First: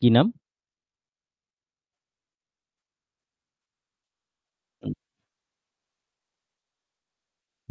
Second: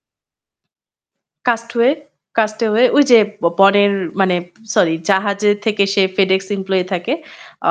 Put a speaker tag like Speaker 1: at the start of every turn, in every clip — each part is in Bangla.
Speaker 1: কী নাম?
Speaker 2: Cast Hway "Cast Away", ওইযে ব বনের মানে সরি,
Speaker 1: উম
Speaker 2: জাহাজের থেকে সে FedEx এমপ্লয়ি থাকে।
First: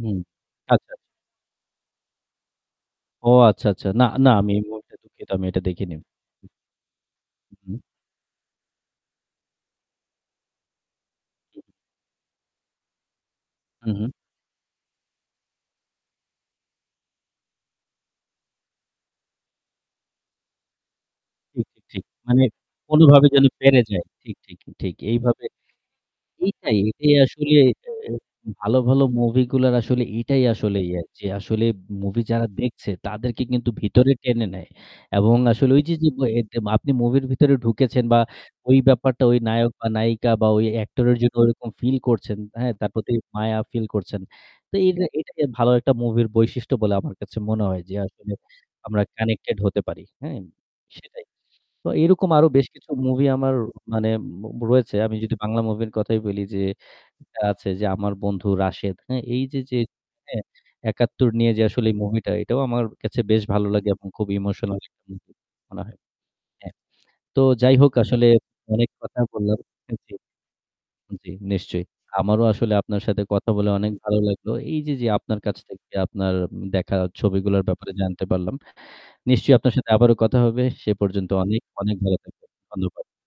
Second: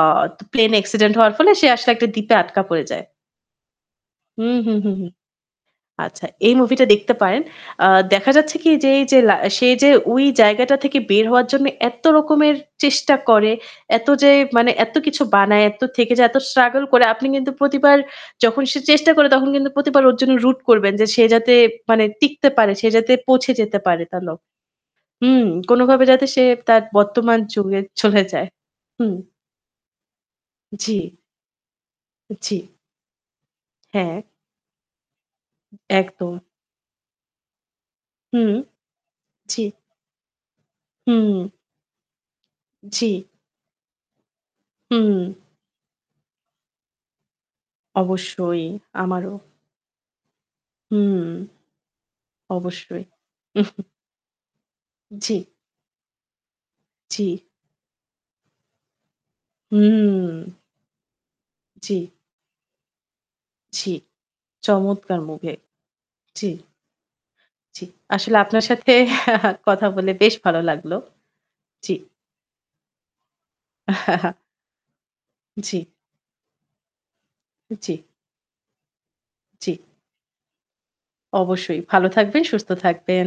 Speaker 2: অ
Speaker 1: হুম,
Speaker 2: তো প্লেন
Speaker 1: আচ্ছা।
Speaker 2: অ্যাক্সিডেন্ট হওয়ার ফলে সে আসলে একটা দ্বীপে আটকা পড়ে যায়।
Speaker 1: ও আচ্ছা, আচ্ছা। না, না আমি
Speaker 2: হুম,
Speaker 1: এই
Speaker 2: হুম, হুম,
Speaker 1: মুহূর্তে
Speaker 2: হুম।
Speaker 1: দুঃখিত, আমি এটা দেখেনি।
Speaker 2: আচ্ছা, এই মুভিটা দেখতে পারেন।
Speaker 1: উহু।
Speaker 2: আ দেখা যাচ্ছে কী, যে এই যে লা সে যে ওই জায়গাটা থেকে বের হওয়ার জন্য এত্ত রকমের চেষ্টা করে,
Speaker 1: উহু।
Speaker 2: এত যে মানে এত্ত কিছু বানায়, এত্ত থেকে যে এত স্ট্রাগল করে। আপনি কিন্তু প্রতিবার যখন সে চেষ্টা করে, তখন কিন্তু প্রতিবার ওর জন্য root করবেন যে সে যাতে
Speaker 1: ঠিক, ঠিক,
Speaker 2: মানে
Speaker 1: ঠিক। মানে
Speaker 2: টিকতে পারে, সে যাতে
Speaker 1: কোনভাবে যেন
Speaker 2: পৌঁছে যেতে
Speaker 1: পেরে
Speaker 2: পারে
Speaker 1: যায়।
Speaker 2: তার
Speaker 1: ঠিক,
Speaker 2: লক
Speaker 1: ঠিক, ঠিক এইভাবে
Speaker 2: হুম। কোনোভাবে যাতে সে
Speaker 1: এইটাই,
Speaker 2: তার
Speaker 1: এটাই
Speaker 2: বর্তমান
Speaker 1: আসলে
Speaker 2: যুগে
Speaker 1: এটা
Speaker 2: চলে যায়।
Speaker 1: ভালো, ভালো
Speaker 2: হুম।
Speaker 1: মুভিগুলার আসলে এইটাই আসলে ইয়া
Speaker 2: জি।
Speaker 1: যে আসলে মুভি যারা
Speaker 2: জি।
Speaker 1: দেখছে, তাদেরকে কিন্তু ভিতরে
Speaker 2: হ্যাঁ।
Speaker 1: টেনে নেয় এবং আসলে ওই যে, যে ব
Speaker 2: একদম।
Speaker 1: এর যে আপনি মুভির ভিতরে ঢুকেছেন বা
Speaker 2: হুম।
Speaker 1: ওই ব্যাপারটা, ওই
Speaker 2: জি।
Speaker 1: নায়ক বা নায়িকা, বা ওই অ্যাক্টরের জন্য
Speaker 2: হুম।
Speaker 1: ওইরকম ফিল করছেন। হ্যাঁ? তার
Speaker 2: জি।
Speaker 1: প্রতি মায়া ফিল করছেন। তো এইটা
Speaker 2: হুম।
Speaker 1: এইটাকে ভালো একটা মুভির বৈশিষ্ট্য বলে আমার কাছে মনে হয় যে, আসলে
Speaker 2: অবশ্যই,
Speaker 1: আমরা
Speaker 2: আমারও।
Speaker 1: কানেক্টেড হতে পারি। হ্যাঁ?
Speaker 2: হুম।
Speaker 1: সেটাই। সো এইরকম আরও বেশ কিছু
Speaker 2: অবশ্যই।
Speaker 1: মুভি আমার মানে মো রয়েছে। আমি যদি
Speaker 2: জি।
Speaker 1: বাংলা মুভির কথাই বলি যে এটা
Speaker 2: জি।
Speaker 1: আছে যে, 'আমার বন্ধু রাশেদ'। হ্যাঁ? এই যে, যে হ্যাঁ?
Speaker 2: হুম।
Speaker 1: ৭১ নিয়ে যে আসলে এ
Speaker 2: জি।
Speaker 1: মুভিটা, এটাও আমার কাছে বেশ ভালো লাগে
Speaker 2: জি।
Speaker 1: এবং খুব ইমোশনাল [unintelligible]
Speaker 2: চমৎকার
Speaker 1: মুভি
Speaker 2: মুভি!
Speaker 1: মনে হয়।
Speaker 2: জি।
Speaker 1: হ্যাঁ। তো যাই
Speaker 2: জি।
Speaker 1: হোক আসলে
Speaker 2: আসলে আপনার
Speaker 1: অনেক
Speaker 2: সাথে
Speaker 1: কথা বললাম
Speaker 2: কথা
Speaker 1: হ্যাঁ,
Speaker 2: বলে
Speaker 1: জি,
Speaker 2: বেশ ভালো লাগলো।
Speaker 1: জি, নিশ্চয়ই।
Speaker 2: জি।
Speaker 1: আমারও আসলে আপনার সাথে কথা বলে অনেক ভালো লাগলো। এই যে, যে আপনার কাছ
Speaker 2: জি।
Speaker 1: থেকে আপনার উম দেখা ছবিগুলোর ব্যাপারে
Speaker 2: জি।
Speaker 1: জানতে পারলাম। নিশ্চয়ই আপনার
Speaker 2: জি।
Speaker 1: সাথে আবারও কথা হবে। সে পর্যন্ত অনেক,
Speaker 2: অবশ্যই।
Speaker 1: অনেক
Speaker 2: ভালো
Speaker 1: ভালো
Speaker 2: থাকবেন,
Speaker 1: থাকবেন।
Speaker 2: সুস্থ
Speaker 1: ধন্যবাদ।
Speaker 2: থাকবেন।